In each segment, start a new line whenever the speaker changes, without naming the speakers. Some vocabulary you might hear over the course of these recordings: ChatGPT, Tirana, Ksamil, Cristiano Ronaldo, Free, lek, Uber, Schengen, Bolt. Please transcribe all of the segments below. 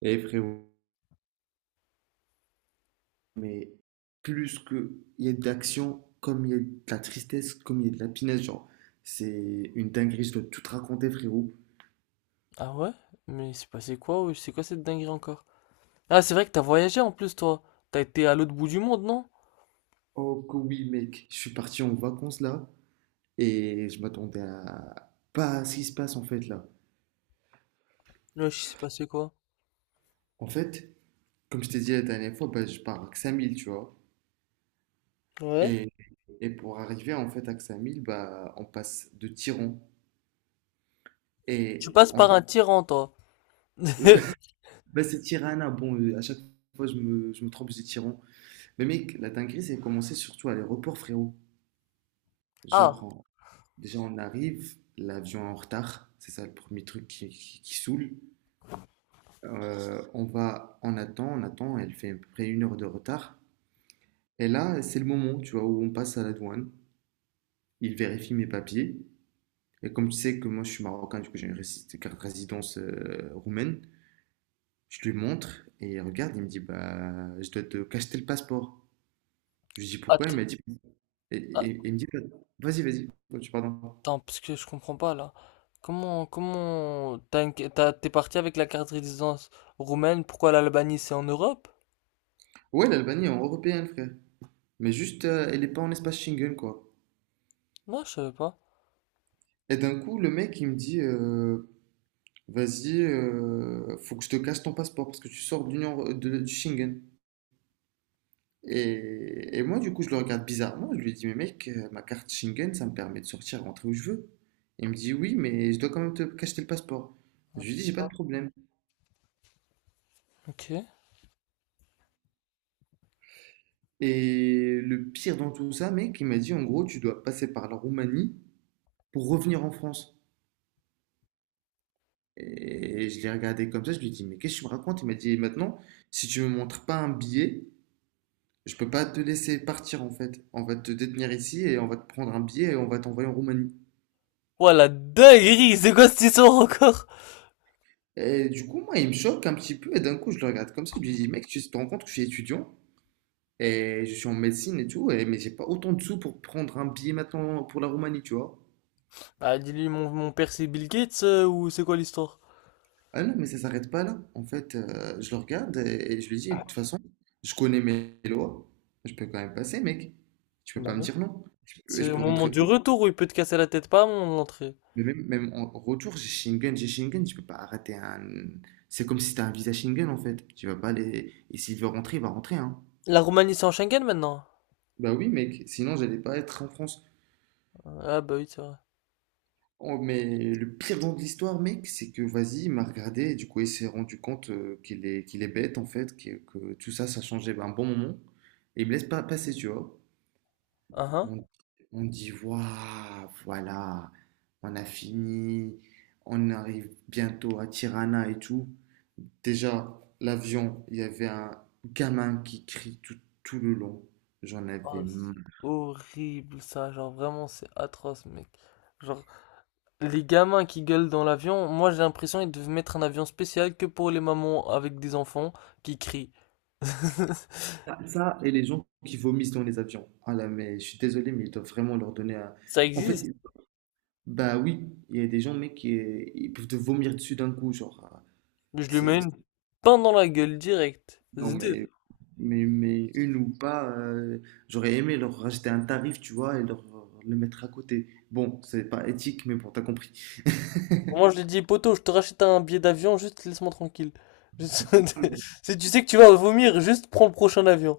Et frérot, mais plus que il y a d'action, comme il y a de la tristesse, comme il y a de la pinaise, genre, c'est une dinguerie, je dois tout te raconter, frérot.
Ah ouais? Mais c'est passé quoi? Wesh, c'est quoi cette dinguerie encore? Ah, c'est vrai que t'as voyagé en plus, toi. T'as été à l'autre bout du monde, non?
Oh que oui, mec, je suis parti en vacances là, et je m'attendais à pas à ce qui se passe en fait là.
Là, je sais passé quoi?
En fait, comme je t'ai dit la dernière fois, bah, je pars à Ksamil, tu vois.
Ouais.
Et, et pour arriver en fait à Ksamil, bah, on passe de Tiran. Et
Tu passes
en
par
fait,
un tyran, toi.
bah, c'est Tirana, bon, à chaque fois je me trompe, je dis Tiran. Mais mec, la dinguerie, c'est commencé surtout à l'aéroport, frérot. Genre,
Ah,
déjà, on arrive, l'avion est en retard, c'est ça le premier truc qui saoule. On va, on attend, elle fait à peu près 1 heure de retard. Et là, c'est le moment, tu vois, où on passe à la douane. Il vérifie mes papiers. Et comme tu sais que moi, je suis marocain, du coup, j'ai une carte résidence roumaine, je lui montre et il regarde, il me dit, bah, je dois te cacheter le passeport. Je lui dis pourquoi,
att-
il m'a dit, et il me dit, vas-y, vas-y. Oh, pardon.
attends, parce que je comprends pas là. Comment, t'es parti avec la carte de résidence roumaine, pourquoi l'Albanie c'est en Europe?
Ouais, l'Albanie est en européenne, frère. Mais juste, elle n'est pas en espace Schengen, quoi.
Non, je savais pas.
Et d'un coup, le mec, il me dit, vas-y, faut que je te casse ton passeport parce que tu sors de l'Union, du Schengen. Et moi, du coup, je le regarde bizarrement. Je lui dis, mais mec, ma carte Schengen, ça me permet de sortir, rentrer où je veux. Il me dit, oui, mais je dois quand même te cacher le passeport. Je lui dis, j'ai pas de problème.
Ok.
Et le pire dans tout ça, mec, il m'a dit, en gros, tu dois passer par la Roumanie pour revenir en France. Et je l'ai regardé comme ça, je lui ai dit, mais qu'est-ce que tu me racontes? Il m'a dit, maintenant, si tu me montres pas un billet, je peux pas te laisser partir en fait. On va te détenir ici et on va te prendre un billet et on va t'envoyer en Roumanie.
Ouah, la dinguerie, c'est quoi cette histoire encore?
Et du coup, moi, il me choque un petit peu et d'un coup, je le regarde comme ça, je lui dis, mec, tu te rends compte que je suis étudiant et je suis en médecine et tout, et, mais j'ai pas autant de sous pour prendre un billet maintenant pour la Roumanie, tu vois.
Bah, dis-lui, mon père c'est Bill Gates ou c'est quoi l'histoire?
Ah non, mais ça s'arrête pas là. En fait, je le regarde et je lui dis, de toute façon, je connais mes lois. Je peux quand même passer, mec. Tu peux
Bah
pas me
oui.
dire non. Je peux,
C'est
je
au
peux
moment
rentrer
du
où?
retour où il peut te casser la tête, pas à mon entrée.
Mais même, même en retour, j'ai Schengen, j'ai Schengen. Tu peux pas arrêter un. C'est comme si t'as un visa Schengen, en fait. Tu vas pas aller. Et s'il veut rentrer, il va rentrer, hein.
La Roumanie, c'est en Schengen maintenant?
Bah oui, mec. Sinon, j'allais pas être en France.
Ah bah oui, c'est vrai.
Oh, mais le pire dans de l'histoire, mec, c'est que vas-y, il m'a regardé et du coup, il s'est rendu compte qu'il est bête en fait, que tout ça, ça changeait un bon moment. Et il me laisse pas passer, tu vois.
Ah hein.
On, on dit, waouh, voilà, on a fini, on arrive bientôt à Tirana et tout. Déjà, l'avion, il y avait un gamin qui crie tout, tout le long. J'en avais
Oh,
marre.
c'est horrible ça, genre vraiment c'est atroce mec. Genre les gamins qui gueulent dans l'avion, moi j'ai l'impression qu'ils devaient mettre un avion spécial que pour les mamans avec des enfants qui crient.
Ah, ça, et les gens qui vomissent dans les avions. Ah là, mais je suis désolé, mais ils doivent vraiment leur donner un…
Ça
En fait,
existe.
bah oui, il y a des gens, mec, qui ils peuvent te vomir dessus d'un coup, genre. Ah,
Je lui mets
C'est... c'est-
une pain dans la gueule direct.
non, mais,
Zdev.
une ou pas, j'aurais aimé leur rajouter un tarif, tu vois, et leur le mettre à côté. Bon, c'est pas éthique, mais bon, t'as compris.
Moi, je lui ai dit, poto, je te rachète un billet d'avion, juste laisse-moi tranquille. Juste- Si tu sais que tu vas vomir, juste prends le prochain avion.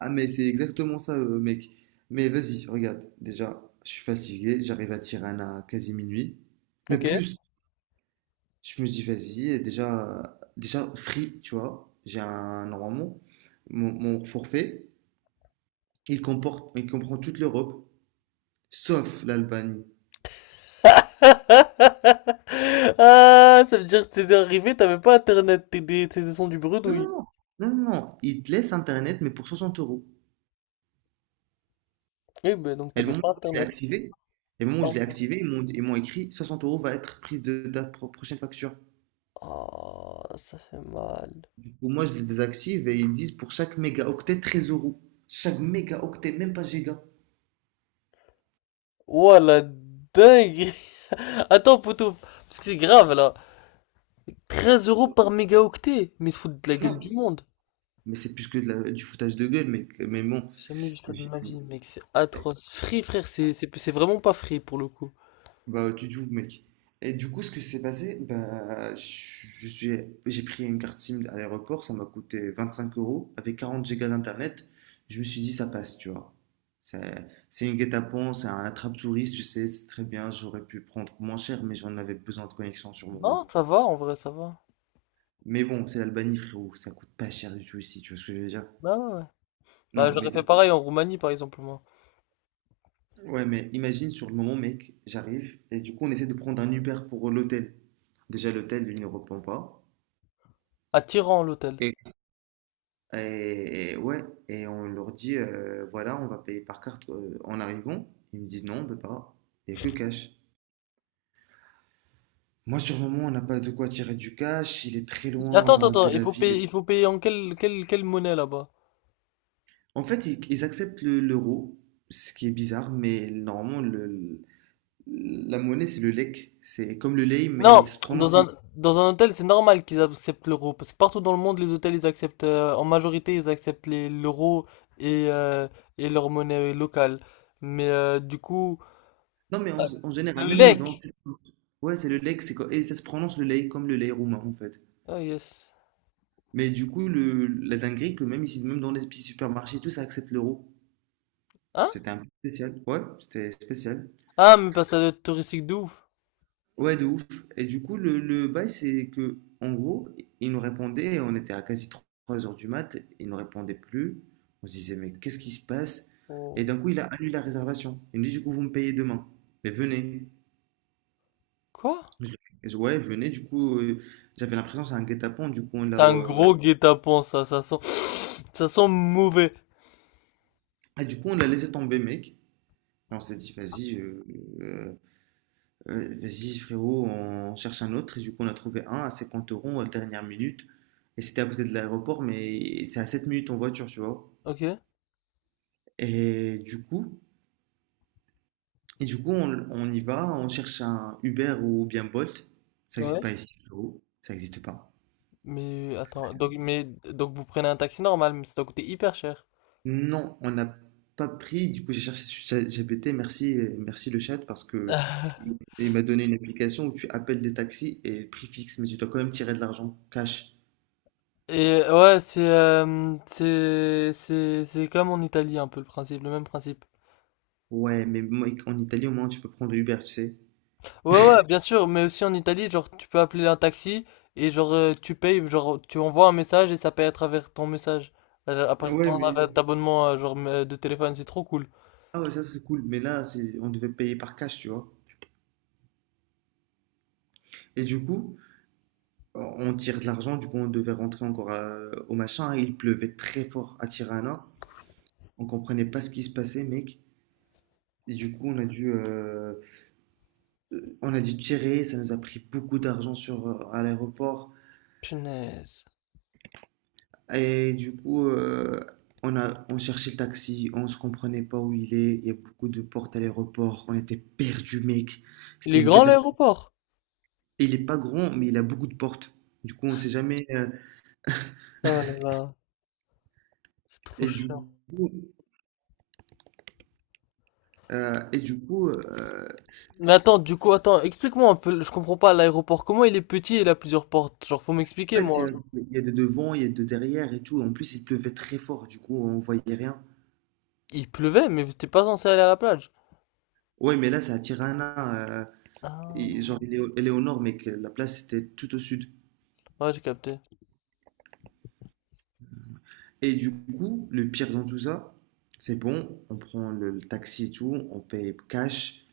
Ah, mais c'est exactement ça, mec. Mais vas-y, regarde, déjà, je suis fatigué, j'arrive à Tirana à quasi minuit. Mais
Ok?
plus, Je me dis, vas-y, et déjà, Free, tu vois, normalement, mon forfait, il comprend toute l'Europe, sauf l'Albanie.
Ah, ça veut dire que t'es arrivé, t'avais pas internet, t'es des sons du
Non,
bredouille.
non, non, non, non, il te laisse Internet, mais pour 60 euros.
Oui, ben donc
Et le
t'avais
moment
pas
où je l'ai
internet.
activé,
Oh,
ils m'ont écrit 60 euros va être prise de ta prochaine facture.
Oh, ça fait mal.
Ou moi, je les désactive et ils disent pour chaque mégaoctet, 13 euros. Chaque mégaoctet, même pas giga.
Ouah, la dingue! Attends, poto, parce que c'est grave là. 13 euros par mégaoctet, mais ils se foutent de la gueule du
Non.
monde.
Mais c'est plus que du foutage de gueule, mec. Mais bon,
J'ai jamais vu ça de
j'ai-
ma vie, mec, c'est atroce. Free, frère, c'est vraiment pas free pour le coup.
bah, tu joues, mec. Et du coup, ce que s'est passé, bah, j'ai pris une carte SIM à l'aéroport, ça m'a coûté 25 euros, avec 40 gigas d'internet. Je me suis dit, ça passe, tu vois. C'est une guet-apens, c'est un attrape-touriste, je sais, c'est très bien, j'aurais pu prendre moins cher, mais j'en avais besoin de connexion sur le moment.
Non, ça va, en vrai, ça va.
Mais bon, c'est l'Albanie, frérot, ça coûte pas cher du tout ici, tu vois ce que je veux dire?
Bah ouais, ouais. Bah
Non,
j'aurais
mais,
fait pareil en Roumanie, par exemple, moi.
ouais, mais imagine sur le moment, mec, j'arrive, et du coup, on essaie de prendre un Uber pour l'hôtel. Déjà, l'hôtel, il ne répond pas.
À Tiran, l'hôtel.
Et ouais, et on leur dit, voilà, on va payer par carte en arrivant. Ils me disent, non, on peut pas. Il n'y a que cash. Moi, sur le moment, on n'a pas de quoi tirer du cash. Il est très
Attends, attends,
loin
attends,
de la ville.
il faut payer en quelle monnaie là-bas?
En fait, ils acceptent l'euro, ce qui est bizarre, mais normalement, la monnaie, c'est le lek. C'est comme le lei, mais
Non,
ça se prononce lei.
dans un hôtel, c'est normal qu'ils acceptent l'euro, parce que partout dans le monde, les hôtels, ils acceptent, en majorité, ils acceptent l'euro et, euh, et leur monnaie locale. Mais du coup,
Non, mais en,
euh,
en général,
le
même les dents.
lek.
Ouais, c'est le lek, et ça se prononce le lei comme le lei roumain, en fait.
Ah, yes.
Mais du coup, la dinguerie, que même ici, même dans les petits supermarchés, et tout ça accepte l'euro.
Hein?
C'était un peu spécial. Ouais, c'était spécial.
Ah, mais passage touristique de ouf.
Ouais, de ouf. Et du coup, le bail, c'est que, en gros, il nous répondait, on était à quasi 3 heures du mat, il nous répondait plus. On se disait, mais qu'est-ce qui se passe? Et
Oh.
d'un coup, il a annulé la réservation. Il nous dit, du coup, vous me payez demain. Mais venez.
Quoi?
Je- Ouais, venez. Du coup, j'avais l'impression que c'est un guet-apens. Du coup,
C'est un gros guet-apens, ça. Ça sent mauvais.
ah, du coup, on l'a laissé tomber, mec. Et on s'est dit, vas-y, euh, vas-y, frérot, on cherche un autre. Et du coup, on a trouvé un à 50 euros à la dernière minute. Et c'était à côté de l'aéroport, mais c'est à 7 minutes en voiture, tu vois.
Ok.
Et du coup, et du coup on y va, on cherche un Uber ou bien Bolt. Ça n'existe pas
Ouais.
ici, frérot. Ça n'existe pas.
Mais attends, donc, mais, donc vous prenez un taxi normal, mais ça doit coûter hyper cher.
Non, on n'a pas pris. Du coup, j'ai cherché sur ChatGPT. Merci le chat parce que il m'a donné une application où tu appelles des taxis et le prix fixe, mais tu dois quand même tirer de l'argent cash.
Et ouais, c'est c'est comme en Italie un peu le principe, le même principe.
Ouais, mais moi, en Italie, au moins, tu peux prendre Uber, tu sais.
Ouais ouais, bien sûr, mais aussi en Italie, genre tu peux appeler un taxi et genre tu payes, genre tu envoies un message et ça paye à travers ton message, à
Ouais, mais…
travers ton abonnement genre de téléphone, c'est trop cool.
Ah ouais, ça c'est cool. Mais là, c'est… on devait payer par cash, tu vois. Et du coup, on tire de l'argent, du coup, on devait rentrer encore au machin. Il pleuvait très fort à Tirana. On comprenait pas ce qui se passait, mec. Et du coup, on a dû tirer. Ça nous a pris beaucoup d'argent à l'aéroport.
Punaise.
Et du coup, on cherchait le taxi. On se comprenait pas où il est. Il y a beaucoup de portes à l'aéroport. On était perdus, mec.
Il
C'était
est
une
grand
catastrophe.
l'aéroport?
Et il est pas grand, mais il a beaucoup de portes. Du coup, on sait jamais.
Ah là là, c'est trop
Et du
chiant.
coup, et du coup
Mais attends, du coup, attends, explique-moi un peu, je comprends pas l'aéroport. Comment il est petit et il a plusieurs portes? Genre, faut m'expliquer,
En fait, il y a,
moi.
il y a de devant, il y a de derrière et tout. En plus, il pleuvait très fort. Du coup, on voyait rien.
Il pleuvait, mais vous t'es pas censé aller à la plage.
Ouais, mais là, c'est à Tirana. Et
Ah,
genre, elle est au nord, mais que la place était tout au sud.
ouais, j'ai capté.
Et du coup, le pire dans tout ça, c'est bon. On prend le taxi et tout. On paye cash.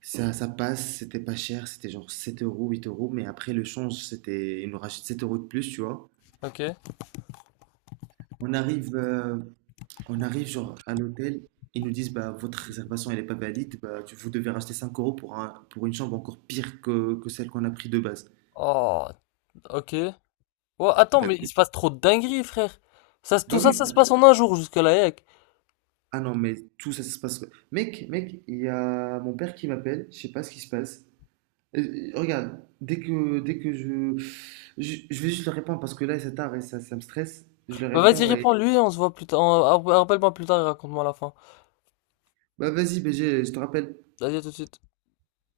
Ça passe. C'était pas cher. C'était genre 7 euros, 8 euros. Mais après, le change, c'était. Ils nous rachètent 7 euros de plus, tu vois.
Ok.
On arrive, euh, on arrive genre à l'hôtel, ils nous disent bah votre réservation elle est pas valide, bah vous devez racheter 5 euros pour pour une chambre encore pire que celle qu'on a pris de base.
Oh, ok. Ouais, attends, mais il
D'accord.
se passe trop de dingueries, frère.
Bah
Tout
oui.
ça, ça se passe en un jour jusque-là, yec.
Ah non mais tout ça, ça se passe. Mec, il y a mon père qui m'appelle, je sais pas ce qui se passe. Regarde, dès que je vais juste le répondre parce que là c'est tard et ça me stresse. Je le
Bah, vas-y,
réponds et
réponds-lui, on se voit plus tard. On- Rappelle-moi plus tard et raconte-moi la fin.
bah vas-y BG, je te rappelle.
Vas-y, à tout de suite.